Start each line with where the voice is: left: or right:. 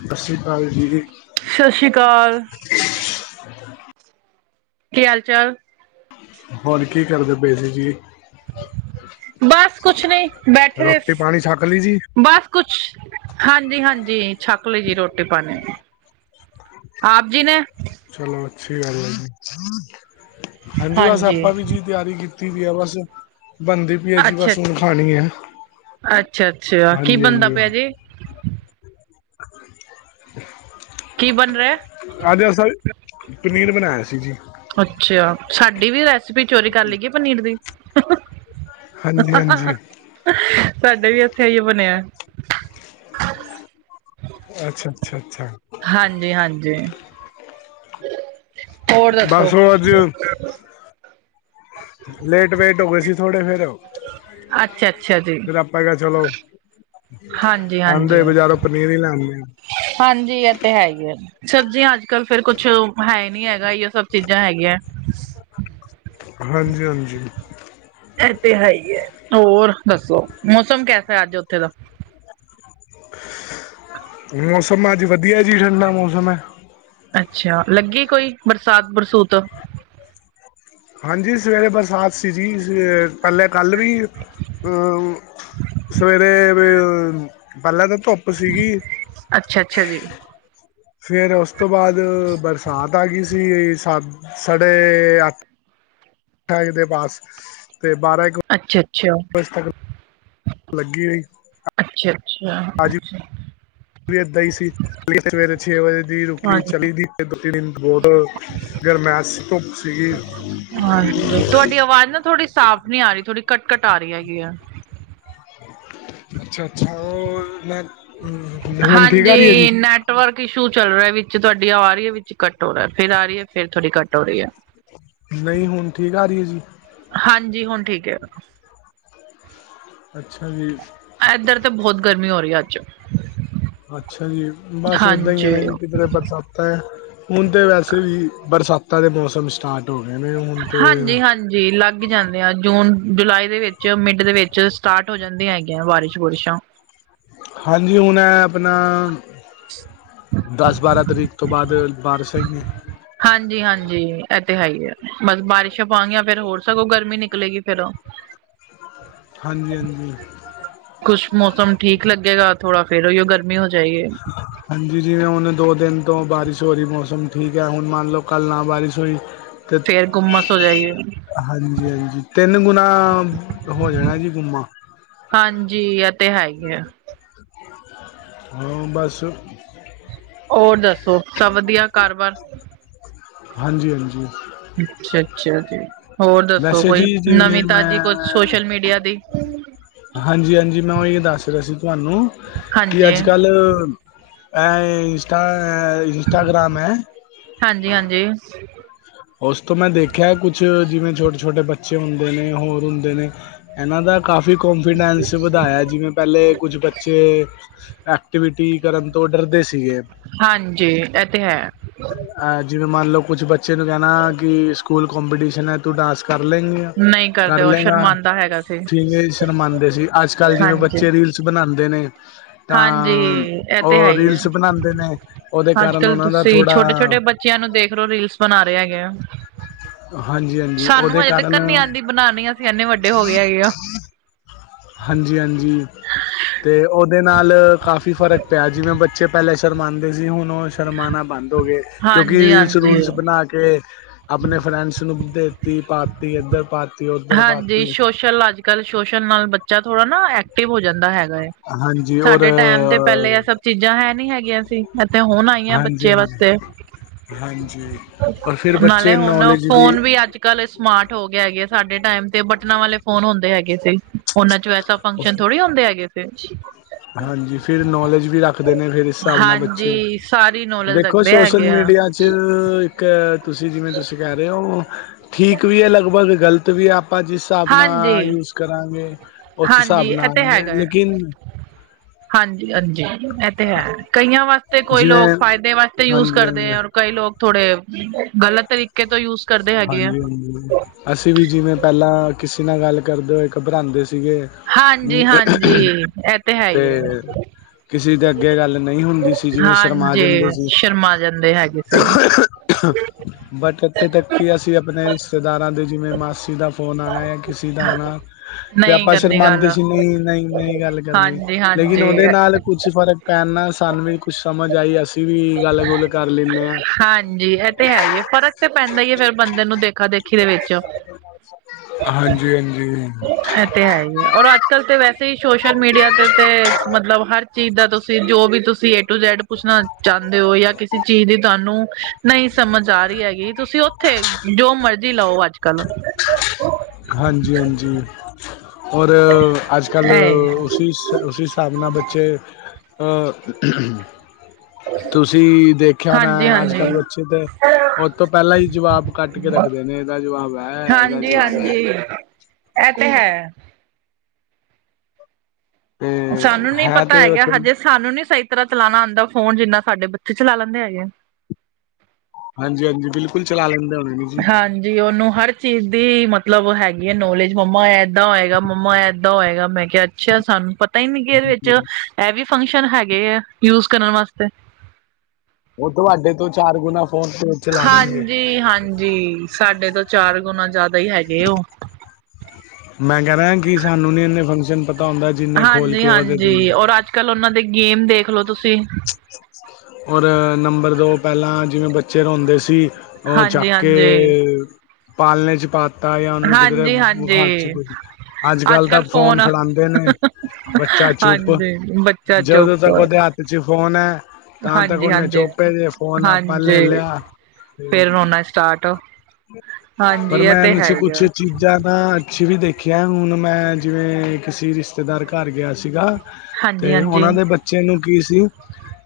left: ਸਤਿ ਸ਼੍ਰੀ ਅਕਾਲ ਜੀ।
right: ਸਤਿ ਸ਼੍ਰੀ ਅਕਾਲ। ਕੀ ਹਾਲ ਚਾਲ।
left: ਹੋਰ ਕੀ ਕਰਦੇ ਪਏ ਸੀ ਜੀ?
right: ਬਸ, ਕੁਛ ਨਹੀਂ ਬੈਠੇਦੇ
left: ਰੋਟੀ
right: ਸ
left: ਪਾਣੀ ਛਕ ਲਈ ਜੀ
right: ਬਸ ਕੁਛ, ਹਾਂਜੀ-ਹਾਂਜੀ, ਛੱਕ ਲਈ ਏ ਰੋਟੀ ਪਾਣੀ ਆਪ ਜੀ ਨੇ?
left: ਚਲੋ ਅੱਛੀ ਗੱਲ ਐ, ਹਾਂਜੀ ਬਸ ਆਪਾਂ ਵੀ ਜੀ ਤਿਆਰੀ ਕੀਤੀ ਦੀ ਆ ਬਸ ਬੰਦੇ ਏ ਜੀ
right: ਅੱਛਾ
left: ਬਸ ਹੁਣ ਖਾਣੀ ਐ,
right: ਅੱਛਾ ਅੱਛਾ ਕੀ ਬਣਦਾ
left: ਹਾਂਜੀ-ਹਾਂਜੀ।
right: ਪਿਆ ਜੀ ਕੀ ਬਣ ਰਿਹਾ?
left: ਅੱਜ, ਅਸਲ ਪਨੀਰ ਬਣਾਇਆ ਸੀ ਜੀ।
right: ਅੱਛਾ, ਸਾਡੀ ਵੀ ਰੈਸਿਪੀ, ਚੋਰੀ ਕਰ ਲਈ ਗਈ ਪਨੀਰ ਦੀ।
left: ਹਾਂਜੀ
right: ਆਹ ਆਹ,
left: ਹਾਂਜੀ
right: ਸਾਡੇ ਵੀ ਇੱਥੇ ਹੀ ਬਣਿਆ
left: ਅੱਛਾ, ਅੱਛਾ, ਅੱਛਾ।
right: ਹਾਂਜੀ-ਹਾਂਜੀ ਹੋਰ ਦੱਸੋ?
left: ਬਸ ਉਹ ਅੱਜ ਲੇਟ ਵੈਟ ਹੋ ਗਏ ਸੀ, ਥੋੜੇ ਫੇਰ
right: ਅੱਛਾ ਅੱਛਾ ਜੀ
left: ਫਿਰ, ਆਪਾਂ ਕ ਚਲੋ
right: ਹਾਂਜੀ ਹਾਂਜੀ
left: ਆਂਦੇ, ਬਜਾਰੋਂ ਪਨੀਰ, ਹੀ ਲੈ ਆਂਦੇ?
right: ਹਾਂਜੀ, ਇਹ ਤਾਂ ਹੈ ਏ ਸਬਜ਼ੀਆਂ ਅੱਜ ਕੱਲ, ਫੇਰ ਕੁੱਛ ਹੈ ਨੀ ਹੈਗਾ, ਸਬ ਹੋਰ, ਚੀਜ਼ਾਂ ਹੈਗੀਆਂ
left: ਹਾਂਜੀ-ਹਾਂਜੀ।
right: ਐਹ ਤੇ, ਹੈ ਹੀ ਏ ਹੋਰ ਦੱਸੋ, ਮੌਸਮ ਕੈਸਾ ਅੱਜ ਉੱਥੇ ਦਾ?
left: ਮੌਸਮ, ਅੱਜ ਵਧੀਆ ਜੀ, ਠੰਡਾ ਮੌਸਮ ਹੈ।
right: ਅੱਛਾ, ਲੱਗੀ ਕੋਈ ਬਰਸਾਤ-ਬਰਸੂਤ
left: ਹਾਂਜੀ, ਸਵੇਰੇ ਬਰਸਾਤ ਸੀ ਜੀ, ਪਹਿਲੇ ਕੱਲ੍ਹ ਵੀ ਸਵੇਰੇ, ਪਹਿਲਾਂ ਤਾਂ ਧੁੱਪ ਸੀ।
right: ਅੱਛਾ-ਅੱਛਾ ਜੀ।
left: ਫੇਰ ਉਸ ਤੋਂ ਬਾਅਦ, ਬਰਸਾਤ ਆ ਗਈ ਸੀ ਸਤ, ਸਾਡੇ ਅਠ ਏਦੇ ਪਾਸ ਤੇ ਬਾਰਾਂ, ਏਕ
right: ਅੱਛਾ-ਅੱਛਾ।
left: [inaudible] ਲੱਗੀ ਰਹੀ,
right: ਅੱਛਾ-ਅੱਛਾ-ਅੱਛਾ [inaudible]
left: ਪ੍ਰੀਤ ਇੱਥੇ ਹੀ ਸੀ, ਪ੍ਰੀਤ ਨੇ ਸਵੇਰੇ ਛੇ ਵਜੇ ਦੀ ਭੁੱਖੀ
right: ਹਾਂਜੀ।
left: ਚਲੀ ਦੀ ਗਈ, ਦੂਜੇ ਦਿਨ ਬਹੁਤ ਗ੍ਰਮੇਸ ਸੀ, ਧੁੱਪ
right: ਹਾਂਜੀ
left: ਸੀ।
right: ਤੁਹਾਡੀ ਆਵਾਜ਼ ਨਾ, ਥੋੜੀ ਸਾਫ਼ ਹੁਣੇ ਆ ਰਹੀ ਹੈ, ਥੋੜੀ ਕਟ-ਕਟ ਆ ਰਹੀ ਹੈਗੀ, ਆ
left: ਅੱਛਾ-ਅੱਛਾ ਉਹ ਮੈਂ, ਹੁਣ ਠੀਕ ਆ, ਰਹੀ ਹੈ ਜੀ।
right: ਹਾਂਜੀ ਨੈਟਵਰਕ, ਇਸ਼ੂ ਚੱਲ ਰਿਹਾ ਹੈ, ਵਿੱਚ ਤੁਹਾਡੀ ਆ ਰਹੀ ਹੈ, ਵਿੱਚ ਕੱਟ ਹੋ ਰਿਹਾ, ਫੇਰ ਆ ਰਹੀ ਹੈ, ਫੇਰ ਤੁਹਾਡੀ ਘੱਟ, ਹੋ ਰਹੀ ਹੈ।
left: ਨਹੀਂ, ਹੁਣ ਠੀਕ ਆ ਰਹੀ ਜੀ।
right: ਹਾਂਜੀ, ਹੁਣ ਠੀਕ ਏ।
left: ਅੱਛਾ, ਜੀ।
right: ਏਧਰ ਤੇ, ਬਹੁਤ ਗਰਮੀ ਹੋ ਰਹੀ ਅੱਜ
left: ਅੱਛਾ ਜੀ ਬਸ ਉਦਾਂ ਹੀ ਆ ਨਾ
right: ਹਾਂਜੀ
left: ਜੀ ਕਿਧਰੇ ਬਸ ਤਾਂ ਹੁਣ ਤਾਂ ਵੈਸੇ ਵੀ ਬਰਸਾਤਾਂ ਦੇ ਮੌਸਮ ਸਟਾਰਟ ਹੋ ਗਏ ਨੇ ਹੁਣ ਤਾਂ
right: ਹਾਂਜੀ ਲੱਗ ਜਾਂਦੇ ਆ, ਜੂਨ ਜੁਲਾਈ ਦੇ ਵਿੱਚ ਚ ਮਿੰਡ ਦੇ ਵਿੱਚ ਸਟਾਰਟ ਹੋ ਜਾਂਦੀਆਂ ਹੈਗੀਆਂ, ਬਾਰਿਸ਼ ਬਾਰਿਸ਼ਾਂ
left: ਹਾਂਜੀ ਹੁਣ ਹੈ, ਆਪਣਾ ਦਸ ਬਾਰਾਂ ਤਰੀਕ ਤੋਂ ਬਾਅਦ ਬਾਰਸਾਂ ਹੀ ਨੇ,
right: ਹਾਂਜੀ-ਹਾਂਜੀ ਇਥੇ ਹੈ ਹੀ ਹੈ, ਬਸ ਬਾਰਿਸ਼ਾਂ ਪਾਾਂਗੀਆਂ ਫੇਰ ਹੋਰ ਸਗੋਂ ਗਰਮੀ ਨਿਕਲੇਗੀ ਫੇਰ
left: ਹਾਂਜੀ-ਹਾਂਜੀ,
right: ਕੁਛ ਮੌਸਮ ਠੀਕ ਲੱਗੇਗਾ, ਥੋੜਾ ਫੇਰ ਉਹ ਉਹ ਗਰਮੀ ਹੋ ਜਾਏਗੀ।
left: ਹਾਂਜੀ ਜਿਵੇਂ, ਹੁਣ ਦੋ ਦਿਨ ਤੋਂ ਬਾਰਿਸ਼ ਹੋ ਰਹੀ ਮੌਸਮ ਠੀਕ ਹੈ, ਹੁਣ ਮੰਨ ਲੋਓ ਕੱਲ ਨਾ ਬਾਰਿਸ਼ ਹੋਈ।
right: ਫੇਰ ਗੁੰਮਸ ਹੋ ਜਾਏਗੀ।
left: ਹਾਂਜੀ-ਹਾਂਜੀ, ਤਿੰਨ ਗੁਣਾ ਹੋ ਜਾਣਾ ਜੀ ਗੁੰਮਾ
right: ਹਾਂਜੀ, ਇਹ ਤੇ ਹੈ ਹੀ ਆ।
left: ਹਾਂ ਬਸ
right: ਹੋਰ ਦੱਸੋ ਸਭ ਵਧੀਆ ਘਰਬਾਰ?
left: ਹਾਂਜੀ, ਹਾਂਜੀ,
right: ਅੱਛਾ, ਅੱਛਾ ਜੀ ਹੋਰ ਦੱਸੋ
left: ਵੈਸੇ
right: ਕੋਈ
left: ਜੀ ਜਿਵੇਂ
right: ਨਵੀਂ-ਤਾਜ਼ੀ
left: ਮੈਂ
right: ਕੁਛ? ਸੋਸ਼ਲ ਮੀਡੀਆ ਦੀ
left: ਹਾਂਜੀ, ਹਾਂਜੀ ਮੈਂ ਓਈ ਦੱਸ ਰਿਹਾ ਸੀ ਤੁਹਾਨੂੰ ਕਿ ਅੱਜ-ਕੱਲ ਇੰਸਟਾ ਇੰਸਟਾਗ੍ਰਾਮ ਐ
right: ਹਾਂਜੀ, ਹਾਂਜੀ,
left: ਉਸ ਤੋਂ ਮੈਂ ਦੇਖਿਆ ਕੁਛ ਜਿਵੇਂ ਛੋਟੇ, ਛੋਟੇ ਬੱਚੇ ਹੁੰਦੇ ਨੇ ਹੋਰ ਹੁੰਦੇ ਨੇ ਇਹਨਾਂ ਦਾ ਕਾਫੀ ਕੋਂਨਫੀਡੈਂਸ ਵਧਾਇਆ ਜਿਵੇਂ ਪਹਿਲੇ ਕੁਝ ਬੱਚੇ ਐਕਟੀਵਿਟੀ ਕਰਨ ਤੋਂ ਡਰਦੇ ਸੀਗੇ।
right: ਹਾਂਜੀ, ਏਅ ਤੇ ਹੈ।
left: ਤੇ ਅ ਜਿਵੇਂ ਮੰਨ ਲਓ ਕੁਛ ਬੱਚੇ ਰੋਜਾਨਾ ਕਿ ਸਕੂਲ ਕਪੀਟੀਸ਼ਨ ਐ ਤੂੰ ਡਾਂਸ ਕਰ ਲੈਂਗੀ, ਆ
right: ਨਹੀਂ ਕਰਦੇ
left: ਕਰ
right: ਉਹ
left: ਲੈਂਗਾ
right: ਸ਼ਰਮਾਂਦਾ ਹੈਗਾ ਸੀ
left: ਠੀਕ ਸ਼ਨਮਾਦੇ ਸੀ ਅੱਛ ਅੱਜ-ਕੱਲ੍ਹ ਜਿਵੇਂ
right: ਹਾਂਜੀ
left: ਬੱਚੇ ਰੀਲਸ ਬਣਾਦੇ ਨੇ
right: ਹਾਂਜੀ
left: ਤਾਂ
right: ਇਹ ਤੇ ਹੈ
left: ਉਹ
right: ਹੀ ਹੈ
left: ਰੀਲਸ ਬਣਾਦੇ ਨੇ ਉਹਦੇ
right: ਅੱਜ
left: ਕਾਰਨ
right: ਕੱਲ
left: ਉਹਨਾਂ ਦਾ
right: ਤੁਸੀਂ ਛੋਟੇ
left: ਥੋੜ੍ਹਾ
right: ਛੋਟੇ ਬੱਚਿਆਂ ਨੂੰ ਦੇਖ ਲੋ ਰੀਲਸ ਬਣਾ ਰਿਹਾ ਹੈਗੇ ਆ।
left: ਹਾਂਜੀ ਹਾਂਜੀ
right: ਸਾਨੂੰ
left: ਉਹਦੇ
right: ਹਜੇ ਤੱਕ
left: ਕਾਰਨ
right: ਨੀ ਆਂਦੀ ਹੈਗੀ। ਬਣਾਨੀ ਅਸੀਂ ਇਨੇ ਵੱਡੇ ਹੋ ਗਏ ਹੈਗੇ ਆ।
left: ਹਾਂਜੀ, ਹਾਂਜੀ ਤੇ ਓਦੇ ਨਾਲ ਕਾਫੀ ਫ਼ਰਕ ਪਿਆ ਜਿਵੇਂ, ਬੱਚੇ ਪਹਿਲੇ ਸ਼ਰਮਾਦੇ ਸੀ ਹੁਨ ਓ ਸ਼ਰਮਾਣਾ ਬੰਦ ਹੋ ਗਏ ਕਿਉਂਕਿ
right: ਹਾਂਜੀ
left: ਰੀਲਸ
right: ਹਾਂਜੀ
left: ਰੂਲਸ ਬਣਾ ਕੇ ਕੇ ਆਪਣੇ ਫਰੈਂਡਸ ਨੂੰ ਦੇਤੀ ਪਾਤੀ ਇੱਧਰ ਪਾ
right: ਹਾਂਜੀ ਸੋਸ਼ਲ ਅੱਜ-ਕੱਲ੍ਹ ਸੋਸ਼ਲ ਨਾਲ ਬੱਚਾ ਥੋੜ੍ਹਾ ਨਾ ਐਕਟਿਵ ਹੋ ਜਾਂਦਾ ਹੈਗਾ।
left: ਹਾਂਜੀ ਔਰ
right: ਸਾਡੇ ਟਾਈਮ ਤੇ ਪਹਿਲੇ ਇਹ ਸਭ ਚੀਜ਼ਾਂ ਹੈ ਨੀ ਹੈਗੀਆਂ ਸੀ। ਇੱਥੇ ਹੁਣ ਆਈਆਂ
left: ਹਾਂਜੀ
right: ਬੱਚੇ ਬਸ
left: ਹਾਂਜੀ ਹਾਂਜੀ ਪਰ ਫਿਰ
right: ਨਾਲੇ
left: ਬੱਚੇ
right: ਹੁਣ
left: ਨੌਲੇਜ
right: ਫੋਨ ਵੀ ਅੱਜ ਅ ਕੱਲ ਸਮਾਰਟ ਹੋ ਗਿਆ ਹੈਗੇ। ਸਾਡੇ ਟਾਈਮ ਤੇ ਬਟਨਾਂ ਵਾਲੇ ਫੋਨ ਹੁੰਦੇ ਹੈਗੇ ਸੀ। ਉਹਨਾਂ ਚ ਵੈਸਾ ਫੰਕਸ਼ਨ ਥੋੜ੍ਹੀ ਹੁੰਦੇ ਹੈਗੇ ਫਿਰ
left: ਹਾਂਜੀ ਫਿਰ ਨੌਲੇਜ ਵੀ ਰੱਖਦੇ ਨੇ। ਫਿਰ ਇਸ ਹਿਸਾਬ ਨਾਲ ਬੱਚੇ
right: ਹਾਂਜੀ ਸਾਰੀ ਨੌਲੇਜ
left: ਦੇਖੋ
right: ਰੱਖਦੇ
left: ਸੋਸ਼ਲ
right: ਹੈਗੇ ਆ
left: ਮੀਡੀਆ ਇੱਕ ਤੁਸੀਂ ਜਿਵੇਂ ਤੁਸੀਂ ਕਹਿ ਰਹੇ ਹੋ ਠੀਕ ਵੀ ਐ ਲਗਭਗ ਗਲ ਗਲਤ ਵੀ ਆਪਾਂ ਜਿਸ ਹਿਸਾਬ ਨਾਲ
right: ਹਾਂਜੀ
left: ਯੂਜ ਕਰਾਂਗੇ। ਉਸ
right: ਹਾਂਜੀ
left: ਹਿਸਾਬ
right: ਇਹ
left: ਨਾਲ
right: ਤੇ
left: ਆਂਏ
right: ਹੈਗਾ ਆ
left: ਲੇਕਿਨ
right: ਹਾਂਜੀ, ਹਾਂਜੀ ਇਹ ਤੇ ਹੈ। ਕਈਆਂ ਵਾਸਤੇ ਕੋਈ
left: ਜਿਵੇਂ
right: ਲੋਕ ਫਾਇਦੇ ਵਾਸਤੇ ਯੂਜ
left: ਹਾਂਜੀ ਹਾਂਜੀ
right: ਕਰਦੇ ਆਰ ਕਈ ਲੋਕ ਥੋੜੇ ਗਲਤ ਤਰੀਕੇ ਤੋਂ ਯੂਜ ਕਰਦੇ ਹੈਗੇ ਆ
left: ਹਾਂਜੀ, ਹਾਂਜੀ ਅਸੀਂ ਵੀ ਜਿਵੇਂ, ਪਹਿਲਾਂ ਕਿਸੇ ਨਾਲ ਗੱਲ ਕਰਦੇ ਹੋਏ ਘਬਰਾਉਂਦੇ ਸੀਗੇ। ਅਮ,
right: ਹਾਂਜੀ, ਹਾਂਜੀ ਐ ਤੇ ਹੈ ਹੀ ਆ।
left: ਕਿਸੇ ਦੇ ਅੱਗੇ ਗੱਲ ਨਹੀਂ ਹੁੰਦੀ ਸੀ ਜਿਵੇਂ, ਸ਼ਰਮਾ
right: ਹਾਂਜੀ
left: ਜਾਂਦੇ ਸੀ।
right: ਸ਼ਰਮਾ ਜਾਂਦੇ ਹੈਗੇ ਸੀ
left: ਬਟ ਇੱਥੇ ਤੱਕ ਕਿ ਅਸੀਂ ਆਪਨੇ ਰਿਸ਼ਤੇਦਾਰਾਂ ਦੇ ਜਿਵੇਂ, ਮਾਸੀ ਦਾ ਫੋਨ ਆਣਾ ਜਾਂ ਕਿਸੇ ਦਾ ਆਣਾ ਤੇ
right: ਨਹੀਂ
left: ਆਪਾਂ
right: ਕਰਨੀ
left: ਸ਼ਰਮਾਦੇ
right: ਗੱਲ
left: ਸੀ ਨਈ, ਨਈ, ਨਈ ਗੱਲ ਕਰਨੀ,
right: ਹਾਂਜੀ
left: ਲੇਕਿਨ
right: ਹਾਂਜੀ
left: ਓਦੇ ਨਾਲ ਕੁੱਛ ਫਰਕ ਪੈਣ ਨਾਲ ਸਾਨੂੰ ਵੀ ਕੁਛ ਸਮਝ ਆਈ ਅਸੀਂ ਵੀ ਗੱਲ ਗੁਲ ਕਰ ਲੈਂਨੇ ਆ।
right: ਹਾਂਜੀ ਤੇ ਹੈ ਹੀ ਫਰਕ ਤਾਂ ਪੈਂਦਾ ਈ ਏ ਫੇਰ ਬੰਦੇ ਨੂੰ ਦੇਖਾ ਦੇਖੀ ਦੇ ਵਿੱਚ।
left: ਹਾਂਜੀ, ਹਾਂਜੀ
right: ਤੇ ਹੈ ਹੀ ਹੈ ਔਰ ਅੱਜ-ਕੱਲ੍ਹ ਤਾਂ ਵੈਸੇ ਹੀ ਸੋਸ਼ਲ ਮੀਡੀਆ ਤੇ ਤੇ ਮਤਲਬ ਹਰ ਚੀਜ਼ ਦਾ ਤੁਸੀਂ ਜੋ ਵੀ ਤੁਸੀਂ ਟੂ ਜੈਡ ਪੁੱਛਣਾ ਚਾਂਦੇ ਓ ਜਾਂ ਕਿਸੇ ਚੀਜ਼ ਦੀ ਤੁਹਾਨੂੰ ਨਈ ਸਮਝ ਆ ਰਹੀ ਹੈਗੀ ਤੁਸੀਂ ਉੱਥੇ ਜੋ ਮਰਜੀ ਲਓ ਅੱਜ-ਕੱਲ
left: ਹਾਂਜੀ, ਹਾਂਜੀ ਔਰ, ਅੱਜ-ਕੱਲ
right: ਇਹ
left: ਉਸ ਹਿਸਾਬ ਨਾਲ ਬ ਅੱਜ, ਤੁਸੀਂ ਦੇਖਿਆ ‌ਨਾ
right: ਹਾਂਜੀ
left: ਅੱਜ
right: ਹਾਂਜੀ
left: ਕੱਲ ਵੱਚ ਤੇ ਓਤੋ ਤੋਂ ਪਹਿਲਾਂ ਈ ਜਵਾਬ ਕੱਡ ਕੇ ਰੱਖਦੇ ਨੇ ਇਹਦਾ ਜਵਾਬ ਐ, ਇਹਦਾ ਜਵਾਬ ਐ।
right: ਐ ਤੇ ਹੈ।
left: ਤੇ
right: ਸਾਨੂੰ ਨੀ
left: ਹੈ
right: ਪਤਾ
left: ਤੇ
right: ਹੈਗਾ ਹਜੇ। ਸਾਨੂੰ ਨੀ ਸਹੀ ਤਰ੍ਹਾਂ ਚਲਾਣਾ ਆਦਾ ਫੋਨ, ਜਿੰਨਾ ਸਾਡੇ ਬੱਚੇ ਚਲਾ ਲੈਂਦੇ ਹੈਗੇ।
left: ਹਾਂਜੀ ਹਾਂਜੀ ਬਿਲਕੁਲ ਚਲਾ ਲੈਂਦੇ ਹੋਣੇ ਜੀ
right: ਹਾਂਜੀ ਜੀ ਉਹਨੂੰ ਹਰ ਚੀਜ਼ ਦੀ ਮਤਲਬ ਹੈਗੀ ਹੈ ਨੌਲੇਜ ਮੰਮਾ ਏਦਾਂ ਹੋਏਗਾ ਮੰਮਾ ਏਦਾਂ ਹੋਏਗਾ ਮੈਂ ਕਿਹਾ ਅੱਛਾ ਸਾਨੂੰ ਪਤਾ ਹੀ ਨੀ ਕਿ ਇਹਦੇ ਵਿੱਚ ਇਹ ਵੀ ਫੰਕਸ਼ਨ ਹੈਗੇ ਆ ਯੂਜ ਕਰਨ ਵਾਸਤੇ
left: ਓ ਤੁਹਾਡੇ ਤੋਂ ਚਾਰ ਗੁਣਾ ਫੋਨ ਤੇ ਚਲਾ ਦੇਣਗੇ
right: ਹਾਂਜੀ ਹਾਂਜੀ ਸਾਡੇ ਤੋਂ ਚਾਰ ਗੁਣਾ ਜ਼ਿਆਦਾ ਹੀ ਹੈਗੇ ਉਹ
left: ਮੈਂ ਕਹਿ ਰਿਹਾ ਕਿ ਸਾਨੂੰ ਨੀ ਇੰਨੇ ਫੰਕਸ਼ਨ ਪਤਾ ਹੁੰਦਾ ਜਿੰਨੇ ਖੋਲ
right: ਹਾਂਜੀ
left: ਕੇ ਉਹਦੇ
right: ਹਾਂਜੀ
left: ਦਿੰਦੇ
right: ਔਰ ਅੱਜ ਕੱਲ੍ਹ ਉਹਨਾਂ ਦੇ ਗੇਮ ਦੇਖਲੋ ਤੁਸੀਂ
left: ਔਰ ਨੰਬਰ ਦੋ ਪਹਿਲਾਂ ਜਿਵੇਂ ਬੱਚੇ ਰਾਉਦੇ ਸੀ ਉਹ ਚ
right: ਹਾਂਜੀ
left: ਕੇ
right: ਹਾਂਜੀ
left: ਪਾਲਣੇ ਚ ਪਾ ਤਾ ਜਾਂ ਉਹਨੂੰ ਕਿਧਰੇ
right: ਹਾਂਜੀ
left: ਚ
right: ਹਾਂਜੀ
left: ਕੁ ਅੱਜ ਕੱਲ ਤਾਂ ਫੋਨ ਫੜਾਂਦੇ ਨੇ ਬੱਚਾ ਚੁੱਪ
right: ਹਾਂਜੀ ਬੱਚਾ
left: ਜਦੋਂ
right: ਚੁੱਪ
left: ਤੱਕ ਉਹਦੇ ਹੱਥ ਚ ਫੋਨ ਹੈ ਤਾਂ ਤ
right: ਹਾਂਜੀ
left: ਉਹਨੇ
right: ਹਾਂਜੀ
left: ਚੋਪੇ ਦੇ ਫੋਨ ਆਪਾਂ ਲੈ
right: ਹਾਂਜੀ
left: ਲਿਆ
right: ਫੇਰ ਰੋਣਾ ਸਟਾਰਟ
left: ਪਰ
right: ਹਾਂਜੀ ਇਹ
left: ਮੈਂ
right: ਤੇ
left: ਚ
right: ਹੈ ਹੀ
left: ਕੁਛ
right: ਆ
left: ਚੀਜ਼ ਜ਼ਿਆਦਾ ਅੱਛੀ ਵੀ ਦੇਖਿਆ ਹੁਣ ਮੈਂ ਜਿਵੇਂ ਕਿਸੇ ਰਿਸ਼ਤੇਦਾਰ ਘਰ ਗਿਆ ਸੀਗਾ
right: ਹਾਂਜੀ
left: ਤੇ
right: ਹਾਂਜੀ
left: ਉਹਨਾਂ ਦੇ ਬੱਚੇ ਨੂੰ ਕੀ ਸੀ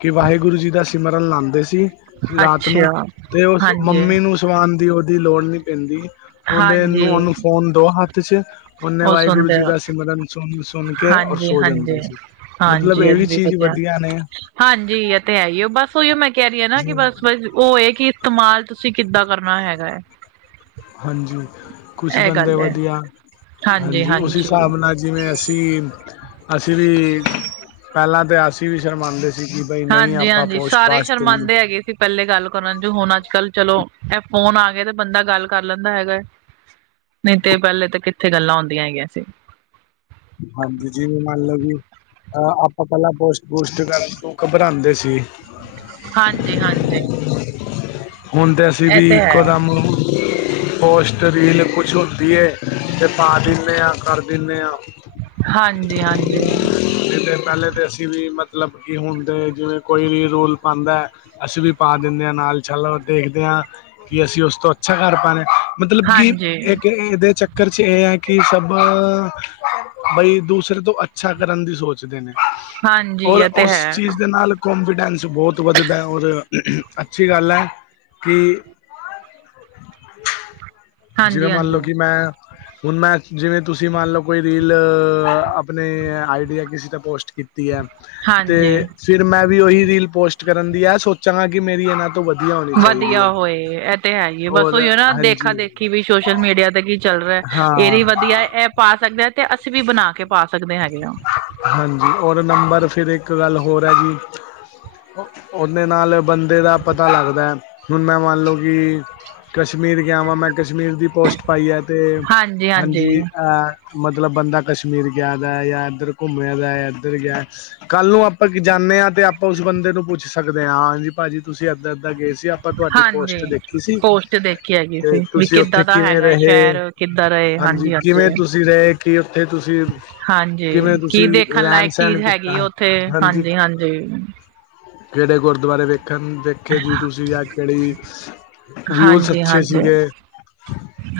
left: ਕਿ ਵਾਹਿਗੁਰੂ ਜੀ ਦਾ ਸਿਮਰਨ ਲਾਉਂਦੇ ਸੀ ਰਾਤ ਨੂੰ
right: ਅੱਛਾ
left: ਤੇ ਉਸ
right: ਹਾਂਜੀ
left: ਮੰਮੀ ਨੂੰ ਸਵਾਉਣ ਦੀ ਉਹਦੀ ਲੋੜ ਨੀ ਪੈਂਦੀ ਉਹਦੇ
right: ਹਾਂਜੀ
left: ਉਹਨੂੰ ਫੋਨ ਦ ਹੱਥ ਚ ਉਹਨੇ
right: ਉਹ
left: ਵਾਹਿਗੁਰੂ
right: ਸੁਣਦੇ
left: ਜੀ
right: ਹੋ।
left: ਦਾ ਸਿਮਰਨ ਸੁਣ ਸੁਣ ਕੇ ਔਰ
right: ਹਾਂਜੀ
left: ਸੋ ਜਾਂਦਾ
right: ਹਾਂਜੀ
left: ਸੀ ਮਤਲਬ ਇਹ ਵੀ ਚੀਜ਼ ਵਧੀਆ ਨੇ
right: ਹਾਂਜੀ ਆ ਤੇ ਹੈ ਹੀ ਬਸ ਉਹੀ ਮੈਂ ਕਹਿ ਰਹੀ ਹਾਂ ਨਾ ਕਿ
left: ਜੀ
right: ਬਸ ਉਹ ਹੈ ਕਿ ਇਸਤੇਮਾਲ ਤੁਸੀਂ ਕਿੱਦਾਂ ਕਰਨਾ ਹੈਗਾ ਹੈ
left: ਹਾਂਜੀ ਕੁਛ
right: ਇਹ
left: ਬੰਦੇ
right: ਗੱਲ ਹੈ
left: ਵਧੀਆ ਹਾਂਜੀ ਉਸ ਹਿਸਾਬ ਨਾਲ ਜਿਵੇਂ ਅਸੀਂ ਅਸੀਂ ਵੀ ਪਹਿਲਾਂ ਤਾਂ ਅਸੀਂ ਵੀ ਸ਼ਰਮਾਉਂਦੇ ਸੀ ਕਿ ਬਈ ਨਹੀਂ
right: ਹਾਂਜੀ
left: ਆਪਾਂ
right: ਹਾਂਜੀ
left: ਪੋਸਟ
right: ਸਾਰੇ ਹੀ
left: ਪਾਸਟ ਨਹੀਂ
right: ਸ਼ਰਮਾਉਂਦੇ ਹੈਗੇ ਸੀ ਪਹਿਲੇ ਗੱਲ ਕਰਨ ਜੋ ਹੁਣ ਅੱਜ ਕੱਲ ਚਲੋ ਇਹ ਫੋਨ ਆ ਗਿਆਏ ਤੇ ਬੰਦਾ ਗੱਲ ਕਰ ਲੈਂਦਾ ਹੈਗਾ ਹੈ ਨਹੀਂ ਤੇ ਪਹਿਲੇ ਤਾਂ ਕਿੱਥੇ ਗੱਲਾਂ ਹੁੰਦੀਆ ਹੈਗੀਆਂ ਸੀ
left: ਹਾਂਜੀ ਜੀਵੇ ਮੰਨ ਲਓ ਕਿ ਅ ਆਪਾਂ ਪਹਿਲਾ ਪੋਸਟ ਪੋਸਟ ਕਰਕੇ ਘਬਰਾਉਂਦੇ ਸੀ
right: ਹਾਂਜੀ ਹਾਂਜੀ
left: ਹੁਣ ਤੇ ਅਸੀਂ
right: ਇਹ
left: ਵੀ
right: ਤੇ
left: ਇੱਕ
right: ਹੈ
left: ਦਮ ਪੋਸਟ ਰੀਲ ਕੁਛ ਹੁੰਦੀ ਹੈ ਤੇ ਪਾ ਦਿੰਦੇ ਹਾਂ ਕਰ ਦਿੰਦੇ ਹਾਂ
right: ਹਾਂਜੀ ਹਾਂਜੀ
left: ਨਹੀਂ ਤੇ ਪਹਲੇ ਤੇ ਜੀ ਮੱਤਲਬ ਕੀ ਹੁੰਦੇ ਜਿਵੇਂ ਕੋਈ ਵੀ ਰੂਲ ਪਾਉਂਦਾ ਅਸੀਂ ਵੀ ਪਾ ਦਿੰਦੇ ਹਾਂ ਨਾਲ ਚਲੋ ਦੇਖਦੇ ਹਾਂ ਕਿ ਅਸੀਂ ਉਸ ਤੋਂ ਅੱਛਾ ਕਰ ਪਾਂਦੇ ਮੱਤਲਬ ਕਿ
right: ਹਾਂਜੀ
left: ਇਹ ਇਹਦੇ ਚੱ ਚੱਕਰ ਚ ਇਹ ਹੈ ਕਿ ਸੱਭ ਬਈ ਦੂਸਰੇ ਤੋਂ ਅੱਛਾ ਕਰਨ ਦੀ ਸੋਚਦੇ ਨੇ
right: ਹਾਂਜੀ
left: ਔਰ
right: ਇਹ ਤੇ
left: ਉਸ
right: ਹੈ
left: ਚੀਜ਼ ਦੇ ਨਾਲ ਕੋਂਨਫੀਡੈਂਸ ਬਹੁੱਤ ਵੱਧਦਾ ਔਰ ਅੱਛਾ ਅੱਛੀ ਗੱਲ ਹੈ ਕੀ ਜਿਵੇਂ
right: ਹਾਂਜੀ
left: ਮੰਨ ਲਓ
right: ਹਾਂਜੀ
left: ਕਿ ਮੈਂ ਹੁਣ ਮੈਂ ਜਿਵੇਂ ਤੁਸੀਂ ਮੰਨ ਲਓ ਕੋਈ ਰੀਲ ਆਪਣੇ ਆਈਡੀਆ ਕਿਸੇ ' ਪੋਸਟ ਕੀਤੀ ਹੈ ਤੇ
right: ਹਾਂਜੀ
left: ਫਿਰ ਮੈਂ ਵੀ ਉਹੀ ਰੀਲ ਪੋਸਟ ਕਰਨ ਦੀ ਹੈ ਸੋਚਾਂਗਾ ਕਿ ਮੇਰੀ ਇਹਨਾਂ ਤੋਂ ਵਧੀਆ ਚਾਹੀਦੀ
right: ਵਧੀਆ
left: ਹੈ
right: ਹੋਏ ਇਹ ਤੇ ਹੈਈ ਏ ਬਸ
left: ਹੋਰ
right: ਉਹੀਓ ਨਾ ਦੇਖਾ
left: ਹਾਂਜੀ
right: ਦੇਖੀ ਅਸੀਂ ਵੀ ਸੋਸ਼ਲ ਮੀਡੀਆ ਤੇ ਕੀ ਚੱਲ ਰਿਹਾ
left: ਹਾਂ
right: ਇਹ ਵੀ ਵਧੀਆ ਇਹ ਪਾ ਸਕਦਾ ਤੇ ਅਸੀਂ ਵੀ ਬਣਾ ਕੇ ਪਾ ਸਕਦੇ ਹੈਗੇ ਹਾਂ
left: ਹਾਂਜੀ ਔਰ ਨੰਬਰ ਫਿਰ ਇੱਕ ਗੱਲ ਹੋਰ ਹੈ ਜੀ ਉਹਦੇ ਨਾਲ ਬੰਦੇ ਦਾ ਪਤਾ ਲੱਗਦਾ ਹੁਣ ਮੈਂ ਮੰਨ ਲਓ ਕਿ ਕਸ਼ਮੀਰ ਗਿਆ ਵਾਂ ਮੈਂ ਕਸ਼ਮੀਰ ਦੀ ਪੋਸਟ ਪਾਈ ਹੈ ਤੇ ਹਾਂਜੀ, ਇਹ ਮੱਤਲਬ ਬੰਦਾ ਕਸ਼ਮੀਰ ਗਿਆ। ਮੈਂ ਗਿਆ ਜਾਂ ਇੱਧਰ ਘੁੰਮਿਆ, ਜਾਂ ਇੱਧਰ ਗਿਆ। ਕੱਲ ਨੂੰ ਆਪਾਂ ਜਾਂਦੇ ਹਾਂ। ਅਤੇ ਆਪਾਂ ਉਸ ਬੰਦੇ ਨੂੰ ਪੁੱਛ ਸਕਦੇ ਹਾਂ, ਹਾਂਜੀ ਭਾਜੀ ਤੁਸੀਂ ਇੱਦਾਂ- ਇੱਦਾਂ ਗਏ ਸੀ ਆਪ। ਆਪਾਂ ਤੁਹਾਡੀ
right: ਹਾਂਜੀ
left: ਪੋਸਟ ਦੇਖੀ ਸੀ।
right: ਪੋਸਟ ਦੇਖੀ ਹੈਗੀ
left: ਤੇ
right: ਸੀ ਵੀ
left: ਤੁਸੀਂ ਉੱਥੇ
right: ਕਿੱਦਾਂ ਦਾ
left: ਕਿਵੇਂ
right: ਹੈਗਾ
left: ਰਹੇ।
right: ਸ਼ਹਿਰ ਕਿੱਦਾਂ ਦਾ ਏ।
left: ਹਾਂਜੀ, ਕਿਵੇਂ ਤੁਸੀਂ ਰਹੇ। ਕੀ ਉੱਥੇ ਤੁਸੀਂ।
right: ਹਾਂਜੀ
left: ਕਿਵੇਂ ਤੁਸੀਂ
right: ਕੀ ਦੇਖਣ
left: ਰਹਿਣ
right: ਲਾਇਕ
left: ਸਹਿਣ
right: ਚੀਜ਼ ਹੈਗੀ
left: ਕੀਤਾ
right: ਉੱਥੇ
left: ਹਾਂਜੀ ਕਿਹੜੇ ਗੁਰੂਦੁਆਰੇ ਵੇਖਣ ਵੇਖੇ ਦੀ ਤੁਸੀਂ ਆ ਕਿਹੜੀ ਵਿਊਜ਼
right: ਹਾਂਜੀ
left: ਅੱਛੇ
right: ਹਾਂਜੀ
left: ਸੀਗੇ।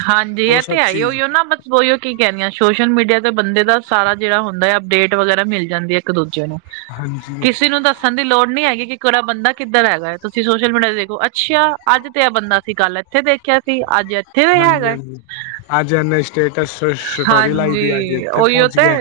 right: ਹਾਂਜੀ,
left: ਉਹ
right: ਇਹ
left: ਸਭ
right: ਤੇ ਆਈ
left: ਚੀਜ਼
right: ਈਓ ਨਾ ਬੱਚ ਉਹੀਓ ਕੀ ਕਹਦੀਆਂ ਸੋਸ਼ਲ ਮੀਡੀਆ ਤੇ ਬੰਦੇ ਦਾ ਸਾਰਾ ਜਿਹੜਾ ਹੁੰਦਾ ਹੈ। ਅਪਡੇਟ ਵਗੈਰਾ ਮਿਲ ਜਾਂਦੀ ਹੈ ਇੱਕ ਦੂਜੇ ਨੂੰ।
left: ਹਾਂਜੀ
right: ਕਿਸੇ ਨੂੰ ਦੱਸਣ। ਦੱਸਣ ਦੀ ਲੋੜ ਨਹੀਂ ਹੈਗੀ। ਕੀ ਕਿਹੜਾ ਬੰਦਾ ਕਿੱਧਰ ਹੈਗਾ, ਤੁਸੀਂ ਸੋਸ਼ਲ ਮੀਡੀਆ ਦੇਖੋ ਅੱਛਾ ਅੱਜ ਤੇ ਇਹ ਬੰਦਾ ਸੀ ਗੱਲ। ਇੱਥੇ ਦੇਖਿਆ ਸੀ ਅੱਜ। ਇੱਥੇ ਵੀ
left: ਹਾਂਜੀ-
right: ਹੈਗਾ
left: ਹਾਂਜੀ। ਅੱਜ ਇਨੇ ਸਟੇਟਸ ਸਟੋਰੀ ਲਾਈ ਦੀ। ਅੱਜ
right: ਹਾਂਜੀ
left: ਇੱਥੇ
right: ਉਹੀਓ
left: ਪਹੁੰਚ
right: ਤੇ
left: ਗਿਆ।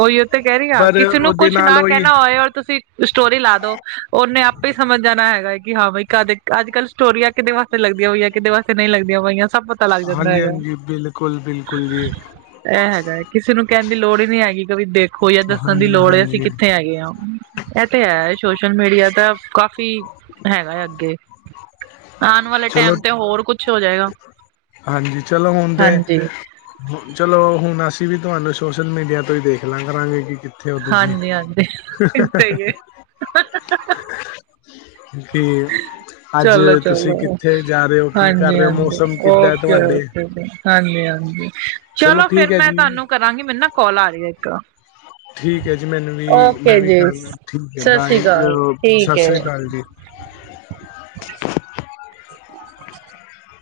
right: ਉਹੀਓ ਤੇ ਕਹਿ ਰਹੀ ਹਾਂ। ਕਿਸੇ ਨੂੰ ਕੁੱਛ ਨਾ ਕਹਿਣਾ ਹੋਏ, ਔਰ ਤੁਸੀਂ। ਸਟੋਰੀ ਲਾ ਦੋ। ਉਹਨੇ ਆਪੇ ਹੀ ਸਮਂਝ ਜਾਣਾ ਹੈਗਾ। ਹੈ ਕਿ ਹਾਂ ਬਾਈ ਕਦੇ ਅੱਜ ਕੱਲ। ਸਟੋਰੀਆਂ ਕਿਹਦੇ ਵਾਸਤੇ ਲੱਗਦੀਆਂ ਹੋਈਆਂ। ਕਿਹਦੇ ਵਾਸਤੇ ਨਹੀਂ ਲੱਗਦੀ ਹੋਈਆਂ। ਸੱਬ ਪਤਾ ਲੱਗ ਜਾਂਦਾ
left: ਹਾਂਜੀ
right: ਹੈਗਾ।
left: ਹਾਂਜੀ ਬਿਲਕੁਲ ਬਿਲਕੁਲ ਜੀ
right: ਇਹ ਹੈਗਾ। ਕਿਸੇ ਨੂੰ ਕਹਿਣ ਦੀ ਲੋੜ ਹੀ ਨਹੀਂ ਹੈਗੀ। ਕਦੀ ਦੇਖੋ ਜਾਂ ਦੱਸਣ ਦੀ
left: ਹਾਂਜੀ
right: ਲੋੜ ਹੈ ਅਸੀਂ
left: ਹਾਂਜੀ
right: ਕਿੱਥੇ ਹੈਗੇ ਹੈ। ਇਹ ਤੇ ਹੈ। ਸੋਸ਼ਲ ਮੀਡੀਆ ਤਾਂ ਕਾਫ਼ੀ ਹੈਗਾ ਹੈ ਅੱਗੇ। ਆਉਣ ਵਾਲੇ
left: ਚਲੋ
right: ਟਾਈਮ ਤੇ, ਹੋਰ ਕੁੱਛ ਹੋ ਜਾਏਗਾ।
left: ਹਾਂਜੀ, ਚਲੋ ਹੁਣ ਤੇ
right: ਹਾਂਜੀ,
left: ਚਲੋ ਹੁਣ ਅਸੀਂ ਵੀ, ਤੁਹਾਨੂੰ ਸੋਸ਼ਲ ਮੀਡੀਆ ਤੋਂ ਹੀ ਦੇਖ ਲਾਂਰਾ ਕੀ। ਕਿੱਥੇ ਹੋ ਤੁਸੀਂ।
right: ਹਾਂਜੀ, ਹਾਂਜੀ ਸਹੀ ਹੈ
left: ਕਿ ਅੱਜ
right: ਚਲੋ,
left: ਤੁਸੀਂ
right: ਚਲੋ।
left: ਕਿੱਥੇ ਜਾ ਰਹੇ ਹੋ, ਕੀ ਕਰ
right: ਹਾਂਜੀ,
left: ਰਹੇ ਹੋ
right: ਹਾਂਜੀ
left: ਮੌਸਂਮ।
right: Okay, okay. ਹਾਂਜੀ- ਹਾਂਜੀ ਚਲੋ ਫੇਰ
left: ਠੀਕ ਹੈ
right: ਮੈਂ
left: ਜੀ
right: ਤੁਹਾਨੂੰ ਕਰਾਂਗੀ। ਕਰਾਂਗੀ ਮੈਨੂੰ ਨਾ ਕੋਲ ਆ ਰਹੀ ਹੈ ਇੱਕ।
left: ਠੀਕ ਹੈ ਜੀ ਮੈਨੂੰ ਵੀ ਮੈਂ
right: ਓਕੇ
left: ਵੀ
right: ਜੀ
left: ਕਰਨ ਠੀਕ ਹੈ
right: ਸਤਿ ਸ੍ਰੀ
left: ਬਾਏ
right: ਅਕਾਲ
left: ਸਤਿ
right: ਠੀਕ ਹੈ।
left: ਸ੍ਰੀ ਅਕਾਲ ਜੀ।
right: [unintelligible]